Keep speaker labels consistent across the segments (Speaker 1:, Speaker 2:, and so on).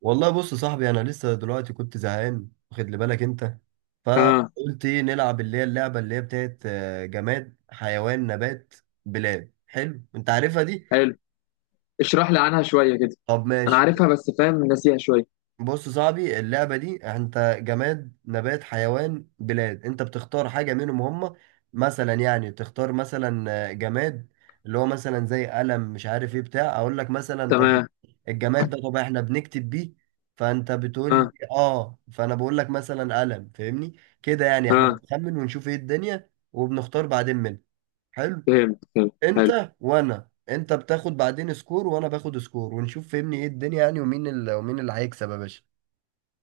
Speaker 1: والله بص يا صاحبي، انا لسه دلوقتي كنت زهقان، واخد لي بالك انت؟
Speaker 2: اه.
Speaker 1: فقلت ايه نلعب اللي هي اللعبه اللي هي بتاعت جماد حيوان نبات بلاد. حلو انت عارفها دي؟
Speaker 2: حلو، اشرح لي عنها شوية كده.
Speaker 1: طب
Speaker 2: انا
Speaker 1: ماشي.
Speaker 2: عارفها بس ناسيها شوية.
Speaker 1: بص يا صاحبي، اللعبة دي انت جماد نبات حيوان بلاد، انت بتختار حاجة منهم هم. مثلا يعني تختار مثلا جماد اللي هو مثلا زي قلم، مش عارف ايه، بتاع اقول لك مثلا. طب
Speaker 2: تمام.
Speaker 1: الجماد ده طب احنا بنكتب بيه، فانت بتقول لي
Speaker 2: اه
Speaker 1: اه، فانا بقول لك مثلا قلم، فاهمني؟ كده يعني احنا
Speaker 2: اه،
Speaker 1: بنخمن ونشوف ايه الدنيا وبنختار بعدين منه. حلو.
Speaker 2: فهمت حلو.
Speaker 1: انت وانا، انت بتاخد بعدين سكور وانا باخد سكور، ونشوف فهمني ايه الدنيا يعني، ومين اللي ومين اللي هيكسب يا باشا.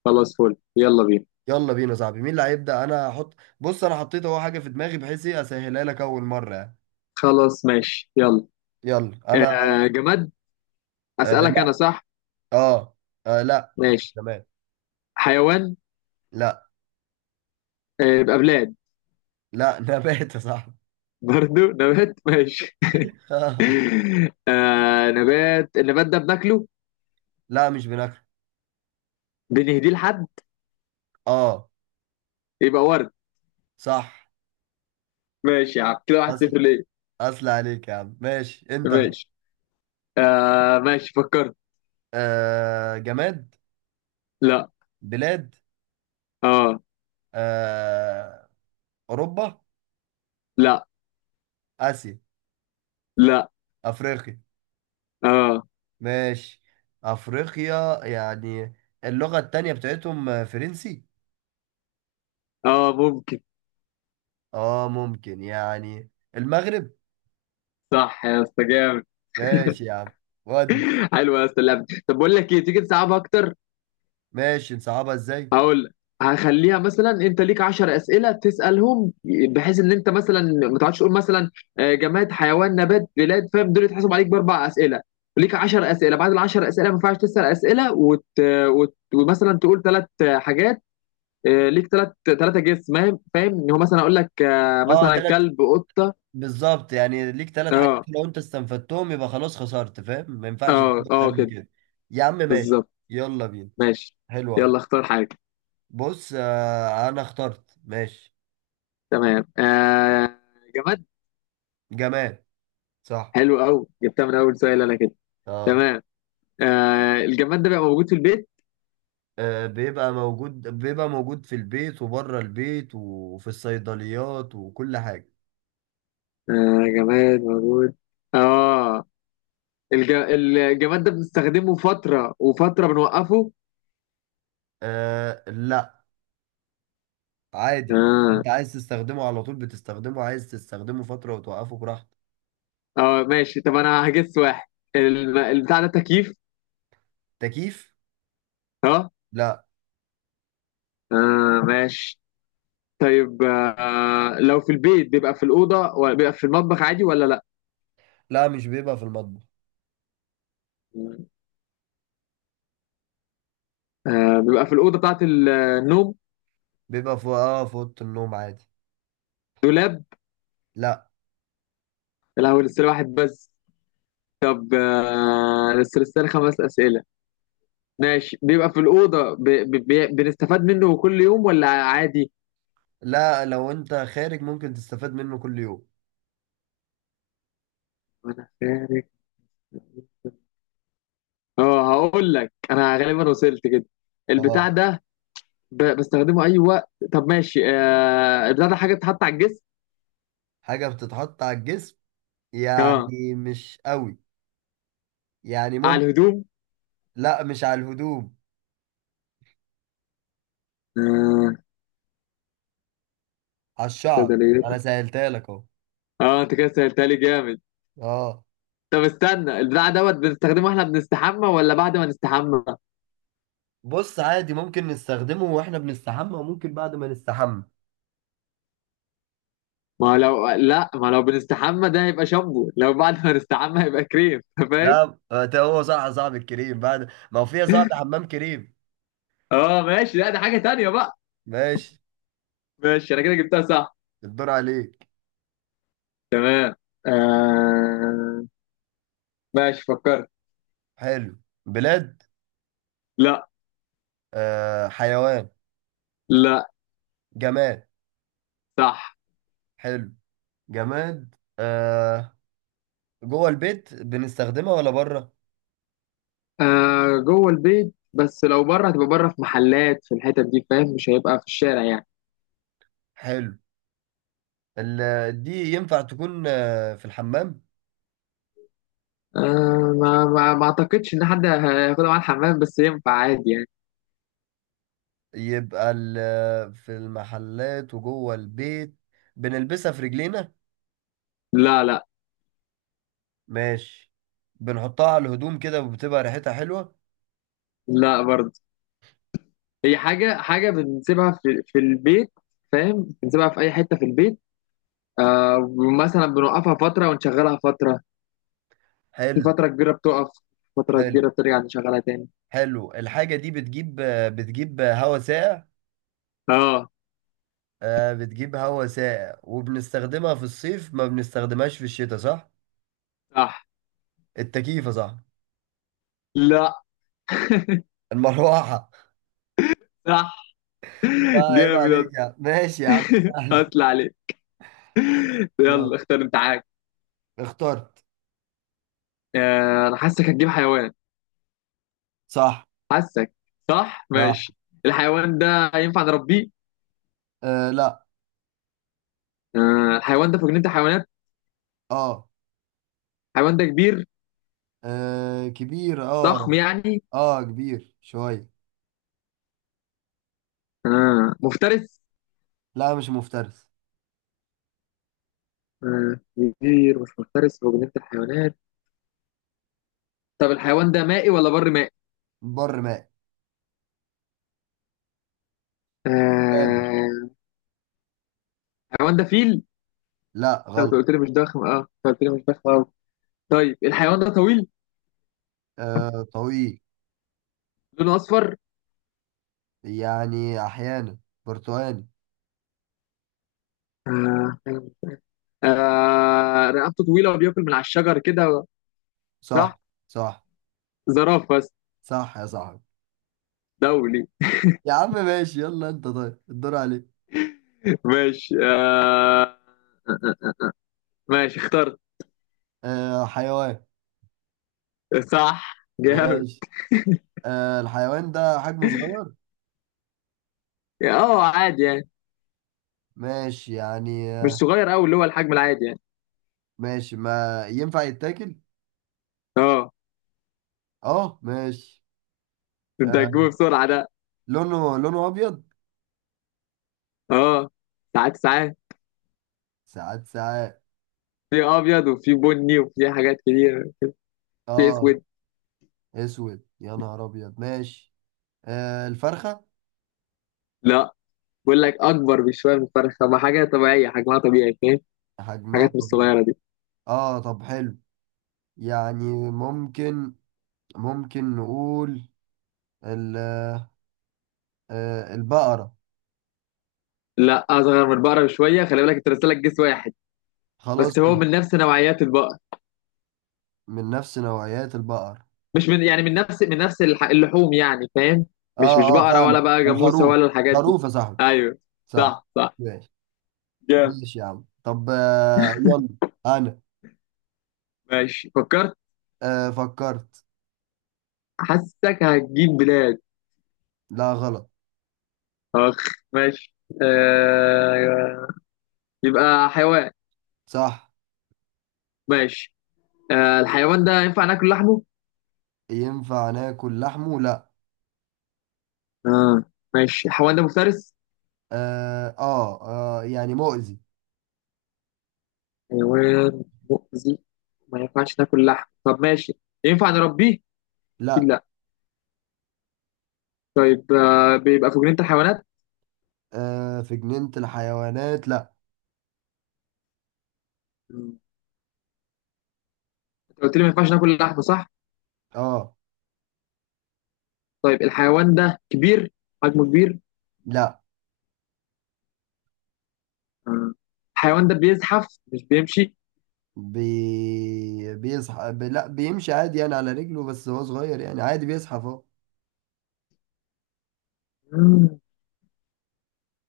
Speaker 2: خلاص فل، يلا بينا.
Speaker 1: يلا بينا يا صاحبي، مين اللي هيبدأ؟ انا هحط. بص انا حطيت اهو حاجة في دماغي، بحيث ايه اسهلها لك اول مرة يعني.
Speaker 2: خلاص ماشي يلا.
Speaker 1: يلا انا.
Speaker 2: آه جماد،
Speaker 1: آه
Speaker 2: اسألك انا
Speaker 1: لا.
Speaker 2: صح؟
Speaker 1: اه, آه لا.
Speaker 2: ماشي.
Speaker 1: نبات.
Speaker 2: حيوان.
Speaker 1: لا.
Speaker 2: آه يبقى بلاد.
Speaker 1: لا، نبات يا صاحبي.
Speaker 2: برضو نبات، ماشي. آه نبات، النبات ده بناكله؟
Speaker 1: لا مش بناكل.
Speaker 2: بنهديه لحد؟
Speaker 1: اه.
Speaker 2: يبقى ورد.
Speaker 1: صح.
Speaker 2: ماشي يا عم، كده واحد
Speaker 1: اصل،
Speaker 2: صفر ليه.
Speaker 1: اصل عليك يا عم. ماشي انت بقى.
Speaker 2: ماشي آه، ماشي فكرت.
Speaker 1: آه جماد.
Speaker 2: لا.
Speaker 1: بلاد.
Speaker 2: اه.
Speaker 1: آه. اوروبا.
Speaker 2: لا.
Speaker 1: اسيا.
Speaker 2: لا.
Speaker 1: افريقيا.
Speaker 2: اه.
Speaker 1: ماشي. افريقيا يعني، اللغة التانية بتاعتهم فرنسي.
Speaker 2: اه ممكن.
Speaker 1: اه ممكن يعني. المغرب.
Speaker 2: صح يا اسطى، جامد.
Speaker 1: ماشي يا عم. ود.
Speaker 2: حلو يا اسطى اللعبه، طب بقول لك ايه، تيجي تصعب اكتر؟
Speaker 1: ماشي نصعبها ازاي؟
Speaker 2: هقول لك. هخليها مثلا، انت ليك 10 اسئله تسالهم، بحيث ان انت مثلا ما تقعدش تقول مثلا آه، جماد حيوان نبات بلاد، فاهم؟ دول يتحسب عليك باربع اسئله. ليك 10 اسئله، بعد ال 10 اسئله ما ينفعش تسال اسئله ومثلا تقول ثلاث حاجات. آه، ليك ثلاث جيس، فاهم ان هو مثلا اقول لك آه،
Speaker 1: اه
Speaker 2: مثلا
Speaker 1: تلات.
Speaker 2: كلب قطه.
Speaker 1: بالظبط، يعني ليك تلات حاجات،
Speaker 2: اه.
Speaker 1: لو انت استنفدتهم يبقى خلاص خسرت، فاهم؟ ما ينفعش
Speaker 2: اه
Speaker 1: تجيب اكتر
Speaker 2: اه
Speaker 1: من
Speaker 2: كده.
Speaker 1: كده. يا عم ماشي،
Speaker 2: بالظبط.
Speaker 1: يلا بينا.
Speaker 2: ماشي،
Speaker 1: حلو
Speaker 2: يلا
Speaker 1: قوي.
Speaker 2: اختار حاجه.
Speaker 1: بص آه انا اخترت ماشي.
Speaker 2: تمام آه. جماد.
Speaker 1: جماد. صح.
Speaker 2: حلو قوي، جبتها من اول سؤال انا كده.
Speaker 1: اه.
Speaker 2: تمام. آه الجماد ده بيبقى موجود في البيت؟
Speaker 1: آه، بيبقى موجود، بيبقى موجود في البيت وبره البيت وفي الصيدليات وكل حاجة.
Speaker 2: آه جماد موجود. اه الجماد ده بنستخدمه فترة وفترة بنوقفه؟
Speaker 1: آه لا. عادي،
Speaker 2: اه.
Speaker 1: انت عايز تستخدمه على طول بتستخدمه، عايز تستخدمه فترة وتوقفه براحتك.
Speaker 2: اه ماشي، طب انا هجس واحد. البتاع ده تكييف؟
Speaker 1: تكييف؟
Speaker 2: اه.
Speaker 1: لا.
Speaker 2: اه ماشي. طيب آه، لو في البيت بيبقى في الأوضة ولا بيبقى في المطبخ عادي ولا لا؟
Speaker 1: لا مش بيبقى في المطبخ.
Speaker 2: آه بيبقى في الأوضة بتاعت النوم.
Speaker 1: بيبقى في في أوضة النوم عادي.
Speaker 2: دولاب؟
Speaker 1: لا.
Speaker 2: لا، هو لسه واحد بس. طب آه، بس لسه لي خمس أسئلة. ماشي، بيبقى في الأوضة بنستفاد منه كل يوم ولا عادي؟
Speaker 1: لا لو انت خارج ممكن تستفاد منه كل يوم.
Speaker 2: ما أنا خارج. اه هقول لك أنا غالبا وصلت كده. البتاع
Speaker 1: اه.
Speaker 2: ده بستخدمه أي وقت. طب ماشي آه... البتاع ده حاجة بتتحط على الجسم؟
Speaker 1: حاجة بتتحط على الجسم،
Speaker 2: اه
Speaker 1: يعني مش قوي، يعني
Speaker 2: على
Speaker 1: ممكن.
Speaker 2: الهدوم؟
Speaker 1: لا مش على الهدوم.
Speaker 2: اه،
Speaker 1: على الشعر.
Speaker 2: صيدليات؟
Speaker 1: انا سهلتها لك اهو.
Speaker 2: اه انت كده سألتها لي جامد.
Speaker 1: اه.
Speaker 2: طب استنى، البتاع دوت بنستخدمه احنا بنستحمى ولا بعد ما نستحمى؟
Speaker 1: بص عادي، ممكن نستخدمه واحنا بنستحمى وممكن بعد ما نستحمى.
Speaker 2: ما هو لو لا، ما لو بنستحمى ده هيبقى شامبو، لو بعد ما نستحمى هيبقى كريم، فاهم؟
Speaker 1: لا، ده هو صح صاحب الكريم، بعد ما هو فيها صاحب حمام كريم.
Speaker 2: اه ماشي، لا ده حاجة تانية بقى.
Speaker 1: ماشي.
Speaker 2: ماشي انا كده جبتها صح.
Speaker 1: الدور عليك.
Speaker 2: تمام آه... ماشي فكرت.
Speaker 1: حلو. بلاد.
Speaker 2: لا.
Speaker 1: آه حيوان.
Speaker 2: لا.
Speaker 1: جماد.
Speaker 2: صح.
Speaker 1: حلو. جماد. آه. جوه البيت بنستخدمها ولا بره؟
Speaker 2: آه... جوه البيت، بس لو بره هتبقى بره في محلات، في الحتت دي، فاهم؟ مش هيبقى في الشارع يعني.
Speaker 1: حلو. دي ينفع تكون آه في الحمام؟
Speaker 2: آه... ما اعتقدش ان حد هياخدها معاه الحمام، بس ينفع عادي يعني.
Speaker 1: يبقى في المحلات وجوه البيت. بنلبسها في رجلينا؟
Speaker 2: لا. لا.
Speaker 1: ماشي. بنحطها على الهدوم كده وبتبقى ريحتها حلوة؟
Speaker 2: لا برضه. هي حاجة بنسيبها في البيت، فاهم؟ بنسيبها في اي حتة في البيت. آه، مثلا بنوقفها فترة ونشغلها فترة. في
Speaker 1: حلو.
Speaker 2: فترة كبيرة بتقف، فترة
Speaker 1: حلو.
Speaker 2: كبيرة بترجع نشغلها تاني.
Speaker 1: حلو الحاجة دي. بتجيب هواء ساقع.
Speaker 2: اه.
Speaker 1: آه، بتجيب هواء ساقع وبنستخدمها في الصيف ما بنستخدمهاش في الشتاء، صح؟
Speaker 2: صح.
Speaker 1: التكييف صح؟
Speaker 2: لا.
Speaker 1: المروحة.
Speaker 2: صح.
Speaker 1: طيب عيب
Speaker 2: جامد يا
Speaker 1: عليك يا
Speaker 2: اسطى.
Speaker 1: عم. ماشي يا عم سهل.
Speaker 2: اصل عليك.
Speaker 1: ماشي.
Speaker 2: يلا اختار انت حاجة.
Speaker 1: اخترت.
Speaker 2: آه انا حاسك هتجيب حيوان.
Speaker 1: صح.
Speaker 2: حاسك. صح
Speaker 1: صح.
Speaker 2: ماشي. الحيوان ده ينفع نربيه؟
Speaker 1: آه لا.
Speaker 2: آه الحيوان ده في جنينة الحيوانات؟
Speaker 1: اه,
Speaker 2: الحيوان ده كبير،
Speaker 1: آه كبير اه.
Speaker 2: ضخم يعني؟
Speaker 1: اه كبير شوية.
Speaker 2: آه مفترس؟
Speaker 1: لا مش مفترس.
Speaker 2: آه، كبير مش مفترس في جنينة الحيوانات. طب الحيوان ده مائي ولا بر مائي؟
Speaker 1: بر ماء. غابة.
Speaker 2: آه. الحيوان ده فيل؟
Speaker 1: لا
Speaker 2: لو
Speaker 1: غلط.
Speaker 2: قلت لي مش ضخم، اه أنت قلت لي مش ضخم اه. طيب الحيوان ده طويل؟
Speaker 1: آه طويل.
Speaker 2: لونه اصفر؟
Speaker 1: يعني أحيانا. برتقالي.
Speaker 2: آه. آه. رقبته طويله وبياكل من على الشجر كده؟
Speaker 1: صح.
Speaker 2: صح.
Speaker 1: صح.
Speaker 2: زرافه بس.
Speaker 1: صح يا صاحبي.
Speaker 2: دولي.
Speaker 1: يا عم ماشي، يلا انت طيب الدور عليك.
Speaker 2: ماشي آه. ماشي اخترت.
Speaker 1: آه حيوان.
Speaker 2: صح جامد.
Speaker 1: ماشي. آه الحيوان ده حجمه صغير.
Speaker 2: اه عادي يعني،
Speaker 1: ماشي يعني
Speaker 2: مش
Speaker 1: آه.
Speaker 2: صغير قوي، اللي هو الحجم العادي يعني.
Speaker 1: ماشي ما ينفع يتاكل.
Speaker 2: اه.
Speaker 1: اه ماشي.
Speaker 2: انت هتجيبه
Speaker 1: آه
Speaker 2: بسرعه ده.
Speaker 1: لونه، ابيض.
Speaker 2: اه، ساعات.
Speaker 1: ساعات ساعات.
Speaker 2: في ابيض وفي بني وفي حاجات كتير. في
Speaker 1: اه.
Speaker 2: اسود.
Speaker 1: اسود؟ يا نهار ابيض. ماشي. آه الفرخة.
Speaker 2: لا، بقول لك اكبر بشويه من الفرخه، طب حاجه طبيعيه حجمها طبيعي، فاهم؟
Speaker 1: حجمها
Speaker 2: الحاجات مش
Speaker 1: طبيعي.
Speaker 2: الصغيره دي.
Speaker 1: اه طب حلو. يعني ممكن، ممكن نقول ال- آه آه، البقرة.
Speaker 2: لا اصغر من البقره بشويه، خلي بالك انت راسلك جسم واحد
Speaker 1: خلاص.
Speaker 2: بس، هو من نفس نوعيات البقر.
Speaker 1: من نفس نوعيات البقر.
Speaker 2: مش من، يعني من نفس اللحوم يعني، فاهم؟ مش
Speaker 1: اه اه
Speaker 2: بقره ولا
Speaker 1: فاهمة.
Speaker 2: بقى جاموسه
Speaker 1: الخروف.
Speaker 2: ولا الحاجات دي.
Speaker 1: خروف يا صاحبي.
Speaker 2: ايوه.
Speaker 1: صح.
Speaker 2: صح. صح
Speaker 1: ماشي.
Speaker 2: جامد.
Speaker 1: ماشي يا عم. طب آه يلا. انا.
Speaker 2: ماشي فكرت.
Speaker 1: آه فكرت.
Speaker 2: حاسسك هتجيب بلاد.
Speaker 1: لا غلط.
Speaker 2: اخ. ماشي آه... يبقى حيوان.
Speaker 1: صح.
Speaker 2: ماشي. آه الحيوان ده ينفع ناكل لحمه؟
Speaker 1: ينفع ناكل لحمه لا.
Speaker 2: اه ماشي، الحيوان ده مفترس؟
Speaker 1: اه. اه يعني مؤذي.
Speaker 2: حيوان مؤذي، ما ينفعش تاكل لحم. طب ماشي، ينفع نربيه؟ اكيد
Speaker 1: لا.
Speaker 2: لا. طيب آه، بيبقى في جنينة الحيوانات؟
Speaker 1: آه في جنينة الحيوانات لا.
Speaker 2: مم. انت قلت لي ما ينفعش ناكل لحم صح؟
Speaker 1: اه.
Speaker 2: طيب الحيوان ده كبير؟ حجمه كبير؟
Speaker 1: لا.
Speaker 2: آه. الحيوان ده بيزحف مش بيمشي؟
Speaker 1: بيصحى لا بيمشي عادي يعني على رجله، بس هو صغير يعني عادي بيزحف اهو.
Speaker 2: مم.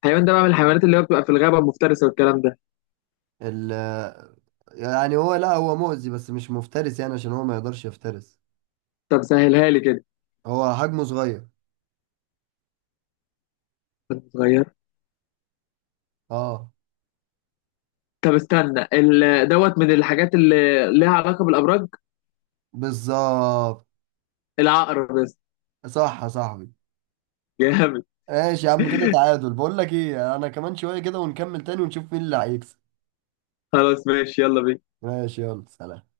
Speaker 2: الحيوان ده بقى من الحيوانات اللي هو بتبقى في الغابة المفترسة والكلام ده؟
Speaker 1: ال يعني هو لا هو مؤذي بس مش مفترس، يعني عشان هو ما يقدرش يفترس.
Speaker 2: طب سهلها لي كده.
Speaker 1: هو حجمه صغير.
Speaker 2: كان صغير.
Speaker 1: اه.
Speaker 2: طب استنى، دوت من الحاجات اللي ليها علاقة بالأبراج.
Speaker 1: بالظبط.
Speaker 2: العقرب بس.
Speaker 1: صح يا صاحبي.
Speaker 2: جامد.
Speaker 1: ماشي يا عم، كده تعادل، بقول لك ايه، انا كمان شوية كده ونكمل تاني ونشوف مين اللي هيكسب.
Speaker 2: خلاص ماشي، يلا بينا.
Speaker 1: ماشي. يلا سلام.